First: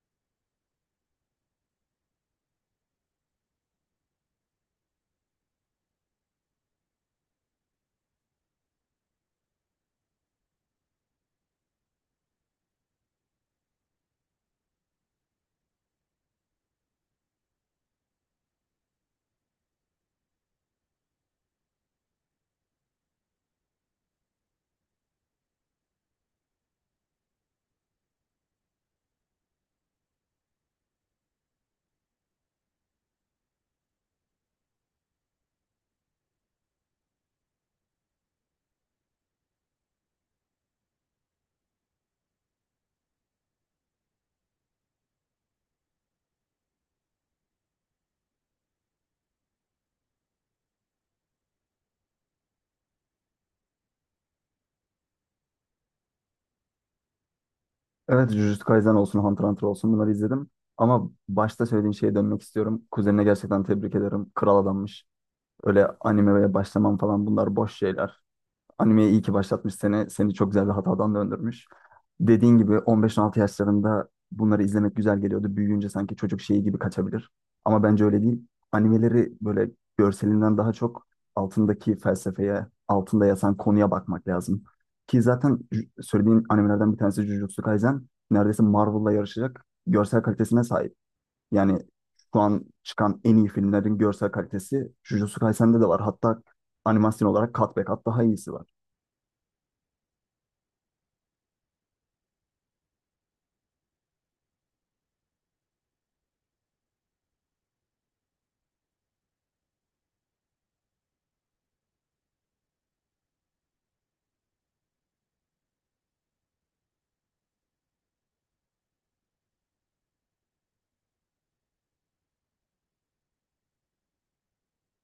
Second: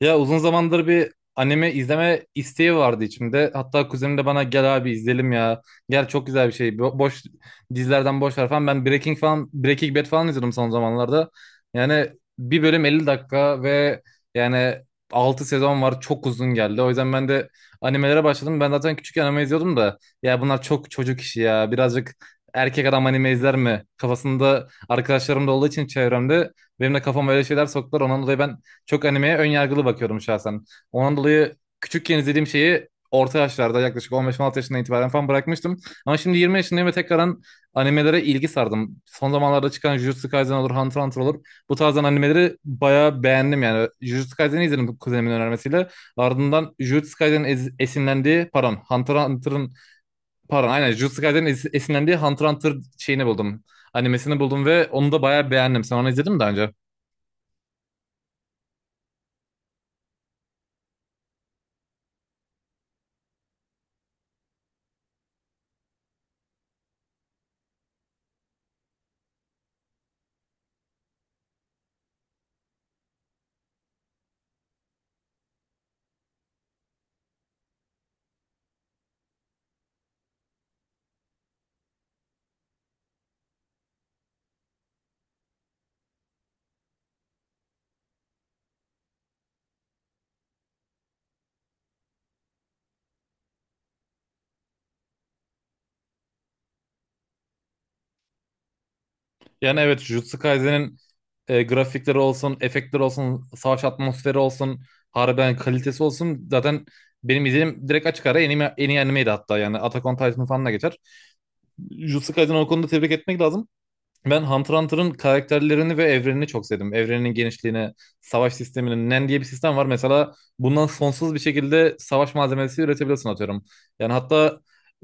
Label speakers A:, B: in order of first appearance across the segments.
A: Ya uzun zamandır bir anime izleme isteği vardı içimde. Hatta kuzenim de bana gel abi izleyelim ya. Gel çok güzel bir şey. Boş dizilerden boş ver falan. Ben Breaking Bad falan izledim son zamanlarda. Yani bir bölüm 50 dakika ve yani 6 sezon var. Çok uzun geldi. O yüzden ben de animelere başladım. Ben zaten küçük anime izliyordum da ya bunlar çok çocuk işi ya. Birazcık erkek adam anime izler mi? Kafasında arkadaşlarım da olduğu için çevremde benim de kafama öyle şeyler soktular. Ondan dolayı ben çok animeye ön yargılı bakıyordum şahsen. Ondan dolayı küçükken izlediğim şeyi orta yaşlarda yaklaşık 15-16 yaşından itibaren falan bırakmıştım. Ama şimdi 20 yaşındayım ve tekrardan animelere ilgi sardım. Son zamanlarda çıkan Jujutsu Kaisen olur, Hunter x Hunter olur. Bu tarzdan animeleri bayağı beğendim yani. Jujutsu Kaisen'i izledim kuzenimin önermesiyle. Ardından Jujutsu Kaisen'in esinlendiği, pardon, Hunter x Hunter'ın, pardon aynen Jujutsu Kaisen'in esinlendiği Hunter x Hunter şeyini buldum. Animesini buldum ve onu da bayağı beğendim. Sen onu izledin mi daha önce?
B: Evet, Jujutsu Kaisen olsun, Hunter x Hunter olsun bunları izledim. Ama başta söylediğin şeye dönmek istiyorum. Kuzenine gerçekten tebrik ederim. Kral adammış. Öyle animeye başlamam falan bunlar boş şeyler. Animeyi iyi ki başlatmış seni. Seni çok güzel bir hatadan döndürmüş. Dediğin gibi 15-16 yaşlarında bunları izlemek güzel geliyordu. Büyüyünce sanki çocuk şeyi gibi kaçabilir. Ama bence öyle değil. Animeleri böyle görselinden daha çok altındaki felsefeye, altında yatan konuya bakmak lazım. Ki zaten söylediğin animelerden bir tanesi Jujutsu Kaisen. Neredeyse Marvel'la yarışacak görsel kalitesine sahip. Yani şu an çıkan en iyi filmlerin görsel kalitesi Jujutsu Kaisen'de de var. Hatta animasyon olarak kat be kat daha iyisi var.
A: Yani evet Jujutsu Kaisen'in grafikleri olsun, efektleri olsun, savaş atmosferi olsun, harbiden kalitesi olsun. Zaten benim izlediğim direkt açık ara en iyi, en iyi animeydi hatta yani. Attack on Titan falan da geçer. Jujutsu Kaisen'i o konuda tebrik etmek lazım. Ben Hunter x Hunter'ın karakterlerini ve evrenini çok sevdim. Evreninin genişliğine, savaş sisteminin NEN diye bir sistem var. Mesela bundan sonsuz bir şekilde savaş malzemesi üretebilirsin atıyorum. Yani hatta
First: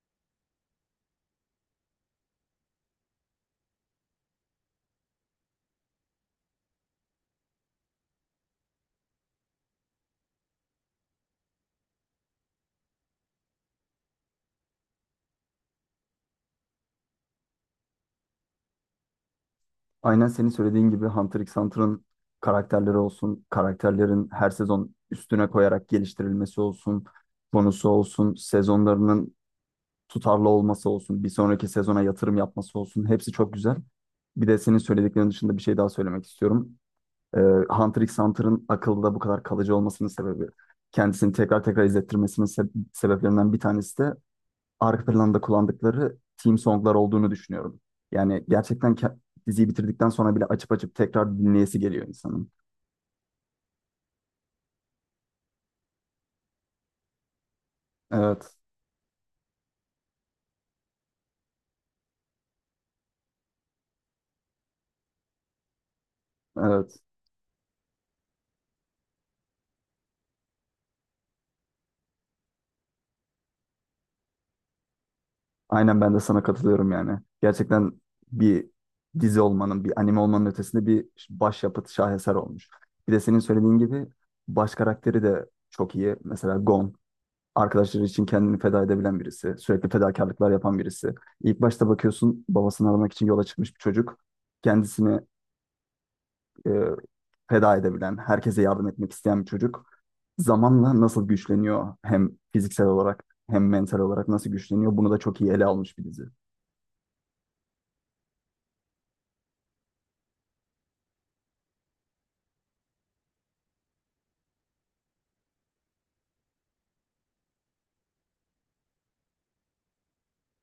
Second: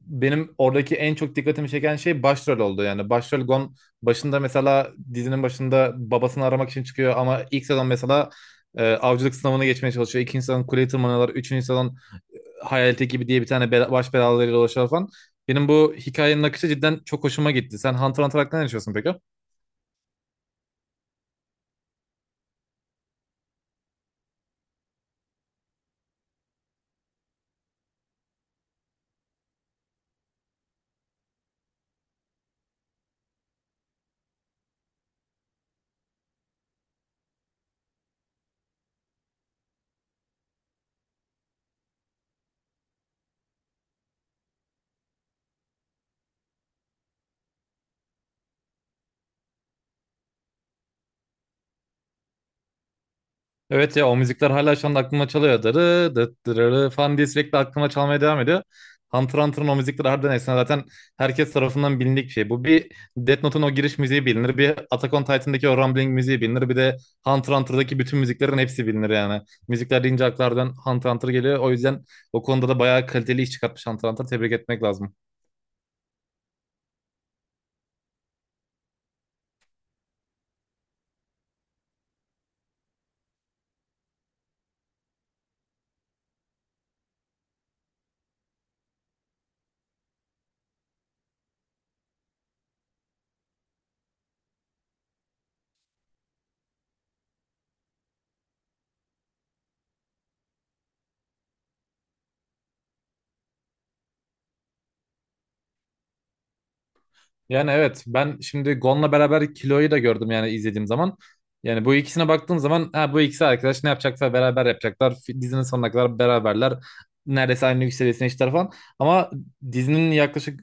A: benim oradaki en çok dikkatimi çeken şey başrol oldu. Yani başrol Gon başında mesela dizinin başında babasını aramak için çıkıyor ama ilk sezon mesela avcılık sınavını geçmeye çalışıyor. İkinci sezon kuleyi tırmanıyorlar. Üçüncü sezon Hayalet ekibi diye bir tane baş belalarıyla dolaşıyorlar falan. Benim bu hikayenin akışı cidden çok hoşuma gitti. Sen Hunter x Hunter hakkında ne düşünüyorsun peki?
B: Aynen senin söylediğin gibi Hunter x Hunter'ın karakterleri olsun, karakterlerin her sezon üstüne koyarak geliştirilmesi olsun, konusu olsun, sezonlarının tutarlı olması olsun, bir sonraki sezona yatırım yapması olsun. Hepsi çok güzel. Bir de senin söylediklerin dışında bir şey daha söylemek istiyorum. Ee, Hunter x Hunter'ın akılda bu kadar kalıcı olmasının sebebi, kendisini tekrar tekrar izlettirmesinin sebeplerinden bir tanesi de arka planda kullandıkları theme songlar olduğunu düşünüyorum. Yani gerçekten diziyi bitirdikten sonra bile açıp açıp tekrar dinleyesi geliyor insanın.
A: Evet ya o müzikler hala şu anda aklıma çalıyor. Dırı dıt dırırı falan diye sürekli aklıma çalmaya devam
B: Evet,
A: ediyor. Hunter Hunter'ın o müzikleri harbiden efsane. Zaten herkes tarafından bilindik bir şey. Bu bir Death Note'un o giriş müziği bilinir. Bir Attack on Titan'daki o Rumbling müziği bilinir. Bir de
B: evet.
A: Hunter Hunter'daki bütün müziklerin hepsi bilinir yani. Müzikler deyince aklardan Hunter Hunter geliyor. O yüzden o konuda da bayağı kaliteli iş çıkartmış Hunter Hunter. Tebrik etmek lazım.
B: Aynen ben de sana katılıyorum yani. Gerçekten bir dizi olmanın, bir anime olmanın ötesinde bir başyapıt, şaheser olmuş. Bir de senin söylediğin gibi baş karakteri de çok iyi. Mesela Gon, arkadaşları için kendini feda edebilen birisi, sürekli fedakarlıklar yapan birisi. İlk başta bakıyorsun babasını aramak için yola çıkmış bir çocuk. Kendisini e, feda edebilen, herkese yardım etmek isteyen bir çocuk zamanla nasıl güçleniyor, hem fiziksel olarak hem mental olarak nasıl güçleniyor bunu da çok iyi ele almış bir dizi.
A: Yani evet ben şimdi Gon'la beraber Kilo'yu da gördüm yani izlediğim zaman. Yani bu ikisine baktığım zaman ha, bu ikisi arkadaş ne yapacaksa beraber yapacaklar. Dizinin sonuna kadar beraberler. Neredeyse aynı yükselişine işler falan. Ama dizinin yaklaşık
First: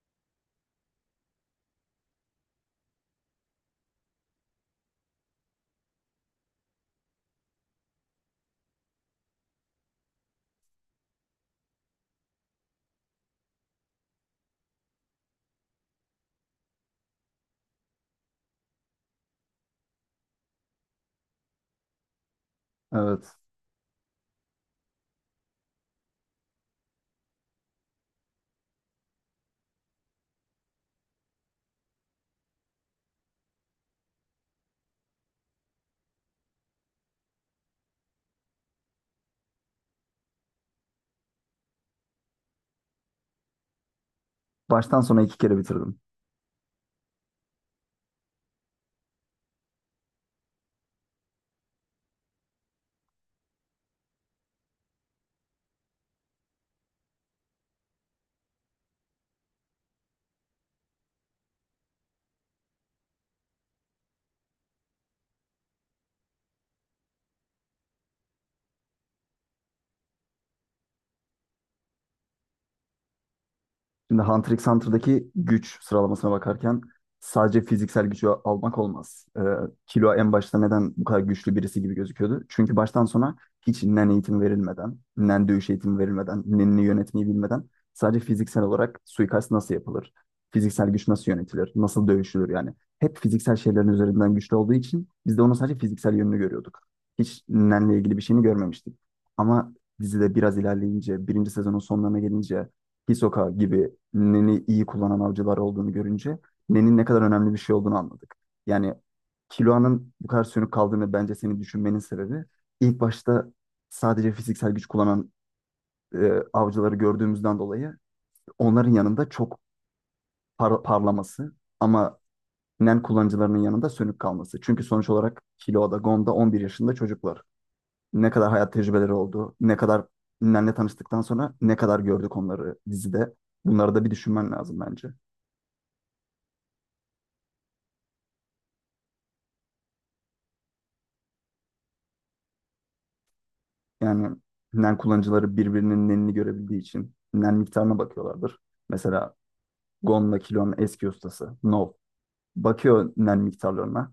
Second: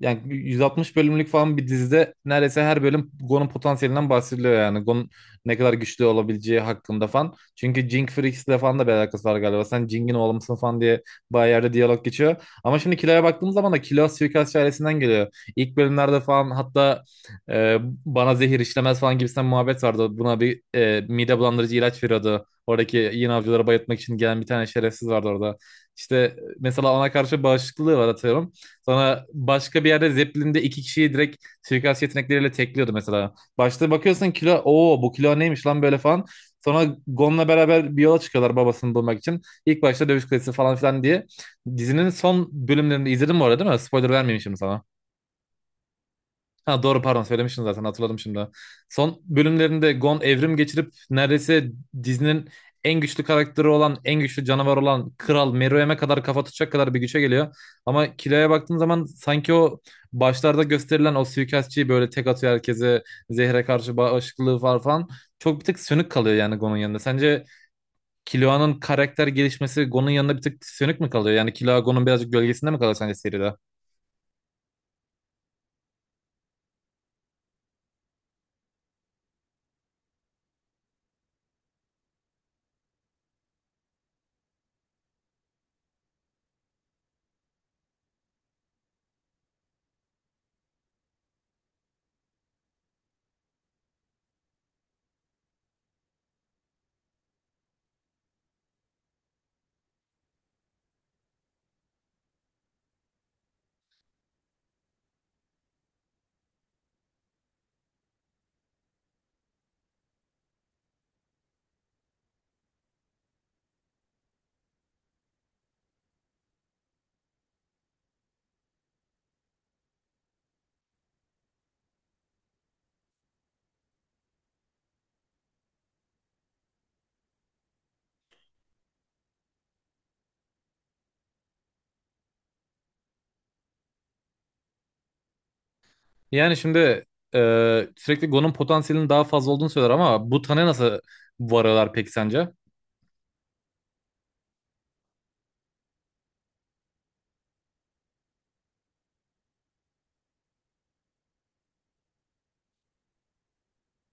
A: yani 160 bölümlük falan bir dizide neredeyse her bölüm Gon'un potansiyelinden bahsediliyor yani. Gon'un ne kadar güçlü olabileceği hakkında falan. Çünkü Jing Freaks'le falan da bir alakası var galiba. Sen Jing'in oğlu musun falan diye bayağı yerde diyalog geçiyor. Ama şimdi Kilo'ya baktığım zaman da Kilo suikastçı ailesinden geliyor. İlk bölümlerde falan hatta e, bana zehir işlemez falan gibisinden muhabbet vardı. Buna bir mide bulandırıcı ilaç veriyordu. Oradaki yine
B: Evet.
A: avcıları bayıltmak için gelen bir tane şerefsiz vardı orada. İşte mesela ona karşı bağışıklığı var atıyorum. Sonra başka bir yerde Zeppelin'de iki kişiyi direkt suikast yetenekleriyle tekliyordu mesela. Başta bakıyorsun kilo, ooo bu kilo neymiş lan böyle falan. Sonra Gon'la beraber bir yola çıkıyorlar babasını bulmak için. İlk başta dövüş kulesi falan filan diye. Dizinin son bölümlerinde izledim bu arada değil mi? Spoiler vermeyeyim şimdi sana.
B: Baştan sona iki kere bitirdim.
A: Ha doğru pardon söylemiştin zaten hatırladım şimdi. Son bölümlerinde Gon evrim geçirip neredeyse dizinin en güçlü karakteri olan, en güçlü canavar olan Kral Meruem'e kadar kafa tutacak kadar bir güce geliyor. Ama kiloya baktığın zaman sanki o başlarda gösterilen o suikastçıyı böyle tek atıyor herkese, zehre karşı bağışıklığı var falan. Çok bir tık sönük kalıyor yani Gon'un yanında. Sence Killua'nın karakter gelişmesi Gon'un yanında bir tık sönük mü kalıyor? Yani Killua Gon'un birazcık gölgesinde mi kalıyor sence seride?
B: Şimdi Hunter x Hunter'daki güç sıralamasına bakarken sadece fiziksel gücü almak olmaz. Killua en başta neden bu kadar güçlü birisi gibi gözüküyordu? Çünkü baştan sona hiç nen eğitimi verilmeden, nen dövüş eğitimi verilmeden, nenini yönetmeyi bilmeden sadece fiziksel olarak suikast nasıl yapılır, fiziksel güç nasıl yönetilir, nasıl dövüşülür yani. Hep fiziksel şeylerin üzerinden güçlü olduğu için biz de onun sadece fiziksel yönünü görüyorduk. Hiç nenle ilgili bir şeyini görmemiştik. Ama dizide biraz ilerleyince, birinci sezonun sonlarına gelince, Hisoka gibi Nen'i iyi kullanan avcılar olduğunu görünce Nen'in ne kadar önemli bir şey olduğunu anladık. Yani Kiloa'nın bu kadar sönük kaldığını bence senin düşünmenin sebebi ilk başta sadece fiziksel güç kullanan avcıları gördüğümüzden dolayı onların yanında çok parlaması ama Nen kullanıcılarının yanında sönük kalması. Çünkü sonuç olarak Kiloa'da, Gon'da 11 yaşında çocuklar. Ne kadar hayat tecrübeleri oldu, ne kadar Nen'le tanıştıktan sonra ne kadar gördük onları dizide. Bunları da bir düşünmen lazım bence.
A: Yani şimdi sürekli Gon'un potansiyelinin daha fazla olduğunu söyler ama bu tane nasıl varıyorlar peki sence?
B: Yani NEN kullanıcıları birbirinin NEN'ini görebildiği için NEN miktarına bakıyorlardır. Mesela Gon'la Kilo'nun eski ustası Nov bakıyor NEN miktarlarına.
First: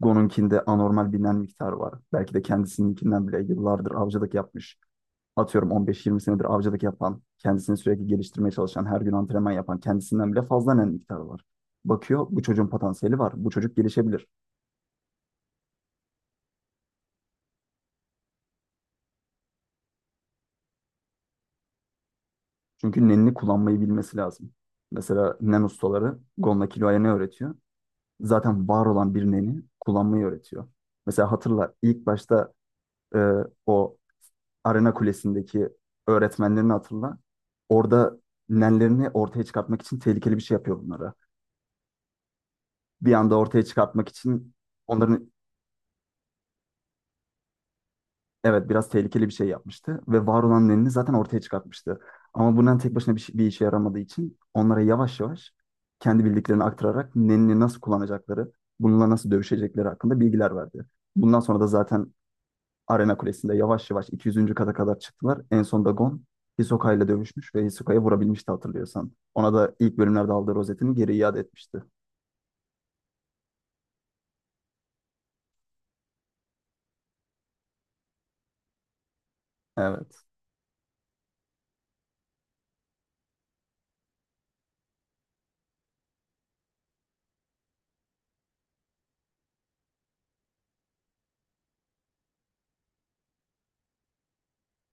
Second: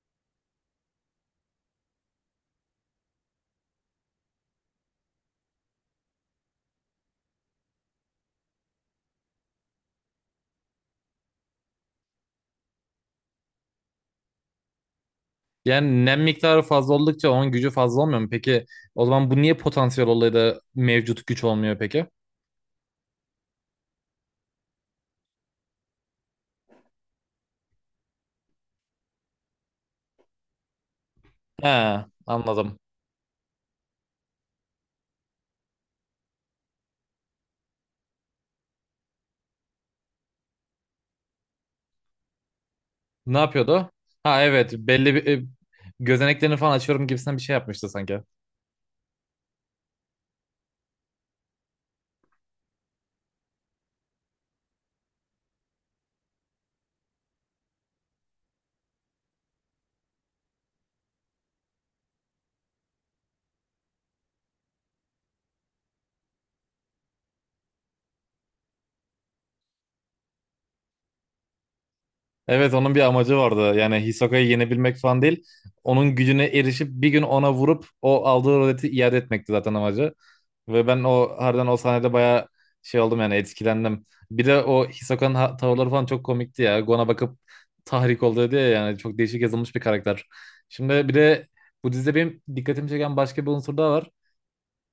B: Gon'unkinde anormal bir NEN miktarı var. Belki de kendisininkinden bile yıllardır avcılık yapmış. Atıyorum 15-20 senedir avcılık yapan, kendisini sürekli geliştirmeye çalışan, her gün antrenman yapan kendisinden bile fazla NEN miktarı var. Bakıyor, bu çocuğun potansiyeli var. Bu çocuk gelişebilir.
A: Yani nem miktarı fazla oldukça onun gücü fazla olmuyor mu? Peki o zaman bu niye potansiyel olayı da mevcut güç olmuyor peki?
B: Çünkü NEN'ini kullanmayı bilmesi lazım. Mesela NEN ustaları Gon'la Kilo'ya ne öğretiyor? Zaten var olan bir neni kullanmayı öğretiyor. Mesela hatırla,
A: He,
B: ilk başta
A: anladım.
B: e, o Arena Kulesi'ndeki öğretmenlerini hatırla. Orada nenlerini ortaya çıkartmak için tehlikeli bir şey yapıyor bunlara. Bir anda
A: Ne
B: ortaya
A: yapıyordu?
B: çıkartmak
A: Ha
B: için
A: evet belli bir
B: onların,
A: gözeneklerini falan açıyorum gibisinden bir şey yapmıştı sanki.
B: evet, biraz tehlikeli bir şey yapmıştı ve var olan nenini zaten ortaya çıkartmıştı. Ama bundan tek başına bir işe yaramadığı için onlara yavaş yavaş kendi bildiklerini aktararak nenini nasıl kullanacakları, bununla nasıl dövüşecekleri hakkında bilgiler verdi. Bundan sonra da zaten Arena Kulesi'nde yavaş yavaş 200. kata kadar çıktılar. En son da Gon Hisoka ile dövüşmüş ve Hisoka'yı vurabilmişti hatırlıyorsan. Ona da ilk bölümlerde aldığı rozetini geri iade etmişti.
A: Evet onun bir amacı vardı. Yani Hisoka'yı yenebilmek falan değil. Onun gücüne erişip bir gün ona vurup o aldığı roleti iade etmekti zaten amacı.
B: Evet.
A: Ve ben o harbiden o sahnede bayağı şey oldum yani etkilendim. Bir de o Hisoka'nın tavırları falan çok komikti ya. Gon'a bakıp tahrik oldu diye yani çok değişik yazılmış bir karakter. Şimdi bir de bu dizide benim dikkatimi çeken başka bir unsur daha var.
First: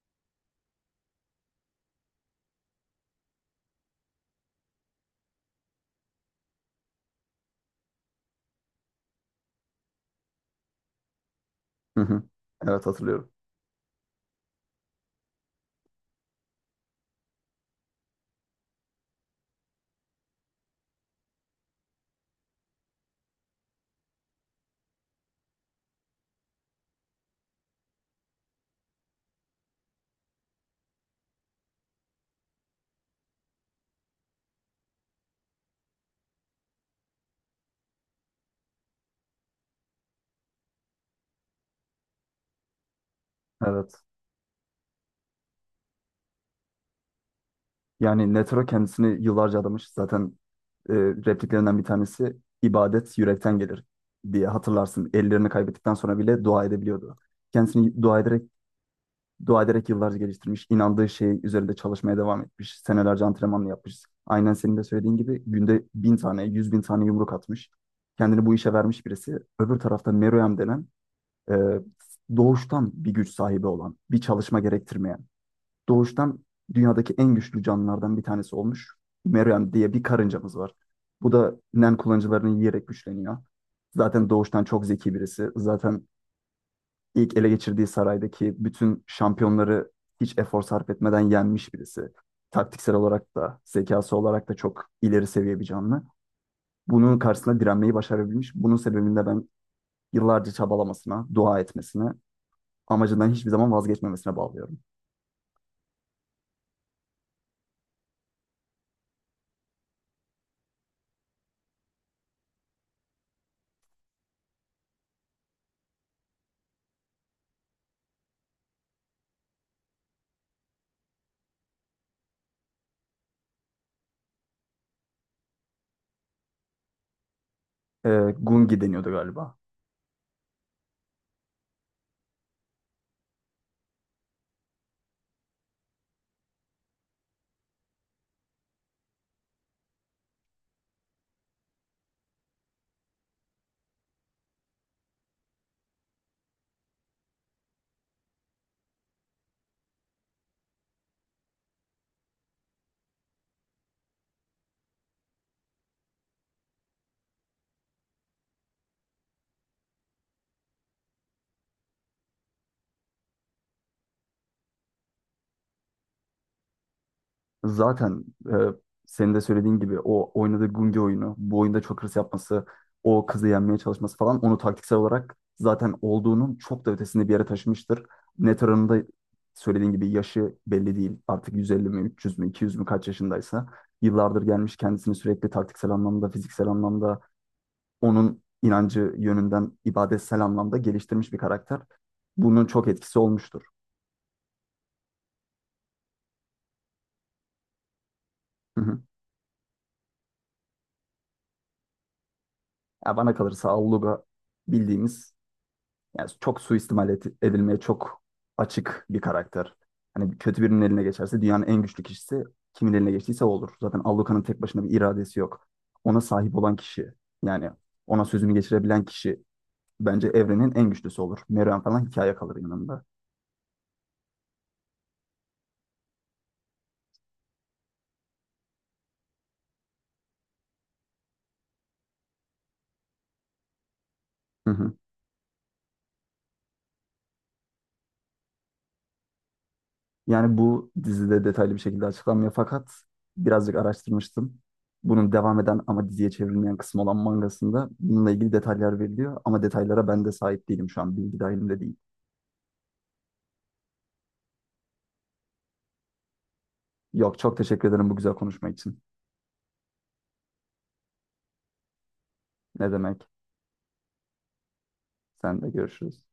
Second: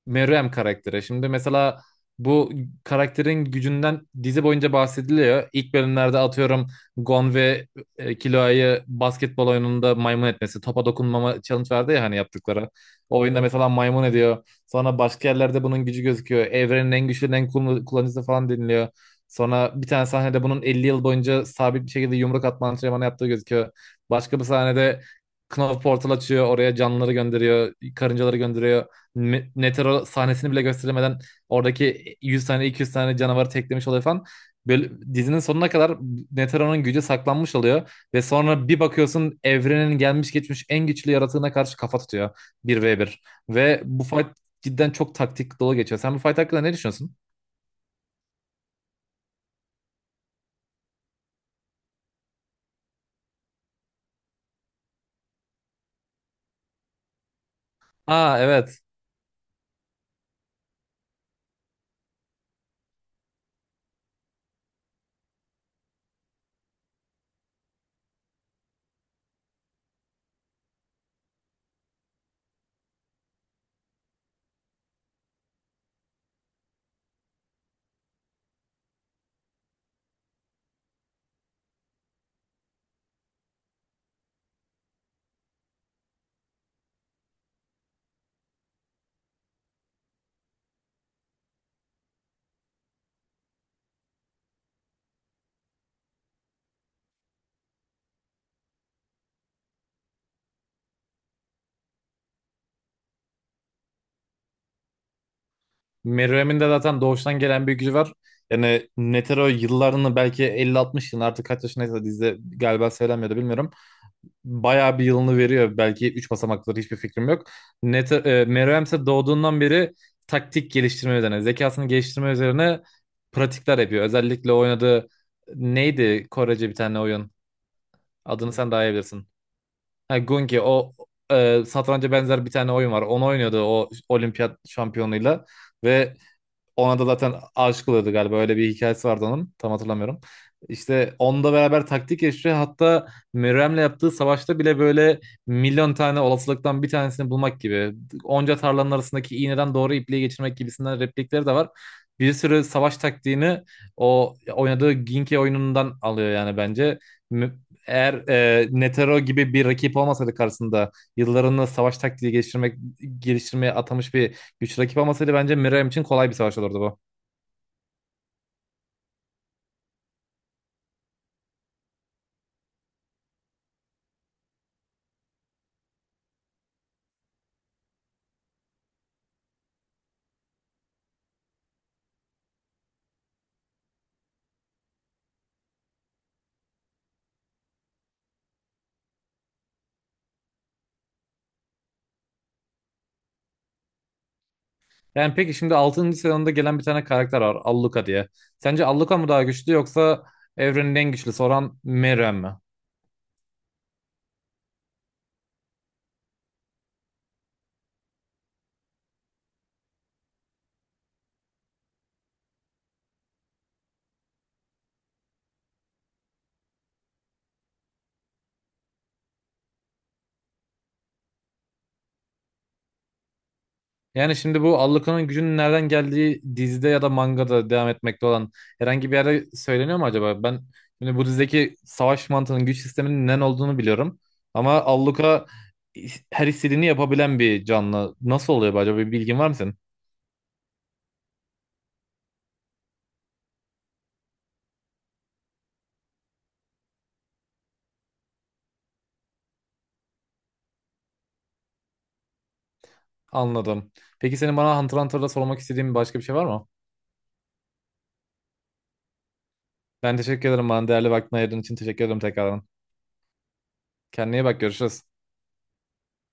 A: Meruem karaktere. Şimdi mesela bu karakterin gücünden dizi boyunca bahsediliyor. İlk bölümlerde atıyorum Gon ve Killua'yı basketbol oyununda maymun etmesi. Topa dokunmama challenge verdi
B: Hı
A: ya hani
B: hı.
A: yaptıkları.
B: Evet,
A: O
B: hatırlıyorum.
A: oyunda mesela maymun ediyor. Sonra başka yerlerde bunun gücü gözüküyor. Evrenin en güçlü en kullanıcısı falan deniliyor. Sonra bir tane sahnede bunun 50 yıl boyunca sabit bir şekilde yumruk atma antrenmanı yaptığı gözüküyor. Başka bir sahnede Knopf portal açıyor. Oraya canlıları gönderiyor. Karıncaları gönderiyor meteor sahnesini bile gösteremeden oradaki 100 tane 200 tane canavarı teklemiş oluyor falan. Böyle dizinin sonuna kadar Netero'nun gücü saklanmış oluyor ve sonra bir bakıyorsun evrenin gelmiş geçmiş en güçlü yaratığına karşı kafa tutuyor bir ve bir. Ve
B: Evet.
A: bu fight cidden çok taktik dolu geçiyor. Sen bu fight hakkında ne düşünüyorsun?
B: Yani Netero kendisini yıllarca adamış. Zaten repliklerinden bir tanesi ibadet yürekten gelir diye hatırlarsın. Ellerini kaybettikten sonra bile dua edebiliyordu. Kendisini dua
A: Aa
B: ederek
A: evet.
B: dua ederek yıllarca geliştirmiş, inandığı şey üzerinde çalışmaya devam etmiş, senelerce antrenmanla yapmış. Aynen senin de söylediğin gibi günde 1.000 tane, 100.000 tane yumruk atmış. Kendini bu işe vermiş birisi. Öbür tarafta Meruem denen e, doğuştan bir güç sahibi olan, bir çalışma gerektirmeyen, doğuştan dünyadaki en güçlü canlılardan bir tanesi olmuş. Meruem diye bir karıncamız var. Bu da Nen kullanıcılarını yiyerek güçleniyor. Zaten doğuştan çok zeki birisi. Zaten ilk ele geçirdiği saraydaki bütün şampiyonları hiç efor sarf etmeden yenmiş birisi. Taktiksel olarak da, zekası olarak da çok ileri seviye bir canlı. Bunun karşısında direnmeyi başarabilmiş. Bunun sebebini de ben yıllarca çabalamasına, dua etmesine, amacından hiçbir zaman vazgeçmemesine bağlıyorum.
A: Meruem'in de zaten doğuştan gelen bir gücü var. Yani Netero yıllarını belki 50-60 yıl artık kaç yaşındaysa dizide galiba söylenmiyordu bilmiyorum. Bayağı bir yılını veriyor. Belki 3 basamakları hiçbir fikrim yok. Net, Meruem ise doğduğundan beri taktik geliştirme üzerine, zekasını geliştirme üzerine pratikler yapıyor. Özellikle oynadığı neydi Korece bir tane oyun?
B: Ee,
A: Adını sen
B: Gungi
A: daha iyi
B: deniyordu
A: bilirsin.
B: galiba.
A: Ha, Gungi o satranca benzer bir tane oyun var. Onu oynuyordu o olimpiyat şampiyonuyla ve ona da zaten aşık oluyordu galiba. Öyle bir hikayesi vardı onun. Tam hatırlamıyorum. İşte onunla beraber taktik yaşıyor. Hatta Mürrem'le yaptığı savaşta bile böyle milyon tane olasılıktan bir tanesini bulmak gibi. Onca tarlanın arasındaki iğneden doğru ipliği geçirmek gibisinden replikleri de var. Bir sürü savaş taktiğini o oynadığı Ginke oyunundan alıyor yani bence. Mü- Eğer Netero gibi bir rakip olmasaydı karşısında yıllarını savaş taktiği geliştirmeye atamış bir Güç rakip olmasaydı bence Miriam için kolay bir savaş olurdu bu.
B: Zaten, senin de söylediğin gibi o oynadığı Gungi oyunu, bu oyunda çok hırs yapması, o kızı yenmeye çalışması falan onu taktiksel olarak zaten olduğunun çok da ötesinde bir yere taşımıştır. Net oranında söylediğin gibi yaşı belli değil. Artık 150 mi, 300 mü, 200 mü kaç yaşındaysa yıllardır gelmiş kendisini sürekli taktiksel anlamda, fiziksel anlamda, onun inancı yönünden ibadetsel anlamda geliştirmiş bir karakter. Bunun çok etkisi olmuştur.
A: Yani peki şimdi altıncı sezonda gelen bir tane karakter var. Alluka diye.
B: Hı
A: Sence
B: hı.
A: Alluka mı daha güçlü yoksa evrenin en güçlüsü olan Miriam mi?
B: Ya bana kalırsa Alluga bildiğimiz, yani çok suistimal edilmeye çok açık bir karakter. Hani kötü birinin eline geçerse dünyanın en güçlü kişisi kimin eline geçtiyse o olur. Zaten Alluka'nın tek başına bir iradesi yok. Ona sahip olan kişi, yani ona sözünü geçirebilen kişi bence evrenin en güçlüsü olur. Meruem falan hikaye kalır yanında.
A: Yani şimdi bu Alluka'nın gücünün nereden geldiği dizide ya da mangada devam etmekte olan herhangi bir yerde söyleniyor mu acaba? Ben şimdi bu dizideki savaş mantığının güç sisteminin ne olduğunu biliyorum.
B: Hı
A: Ama
B: hı.
A: Alluka her istediğini yapabilen bir canlı. Nasıl oluyor bu acaba? Bir bilgin var mı senin?
B: Yani bu dizide detaylı bir şekilde açıklanmıyor, fakat birazcık araştırmıştım. Bunun devam eden ama diziye çevrilmeyen kısmı olan mangasında bununla ilgili detaylar veriliyor ama detaylara ben de sahip değilim şu an, bilgi dahilimde değil.
A: Anladım. Peki senin bana Hunter x Hunter'da sormak istediğin başka bir şey var mı?
B: Yok, çok teşekkür ederim bu güzel konuşma için.
A: Ben teşekkür ederim bana değerli vaktini ayırdığın için teşekkür ederim tekrardan.
B: Ne demek?
A: Kendine iyi bak görüşürüz.
B: Sen de görüşürüz.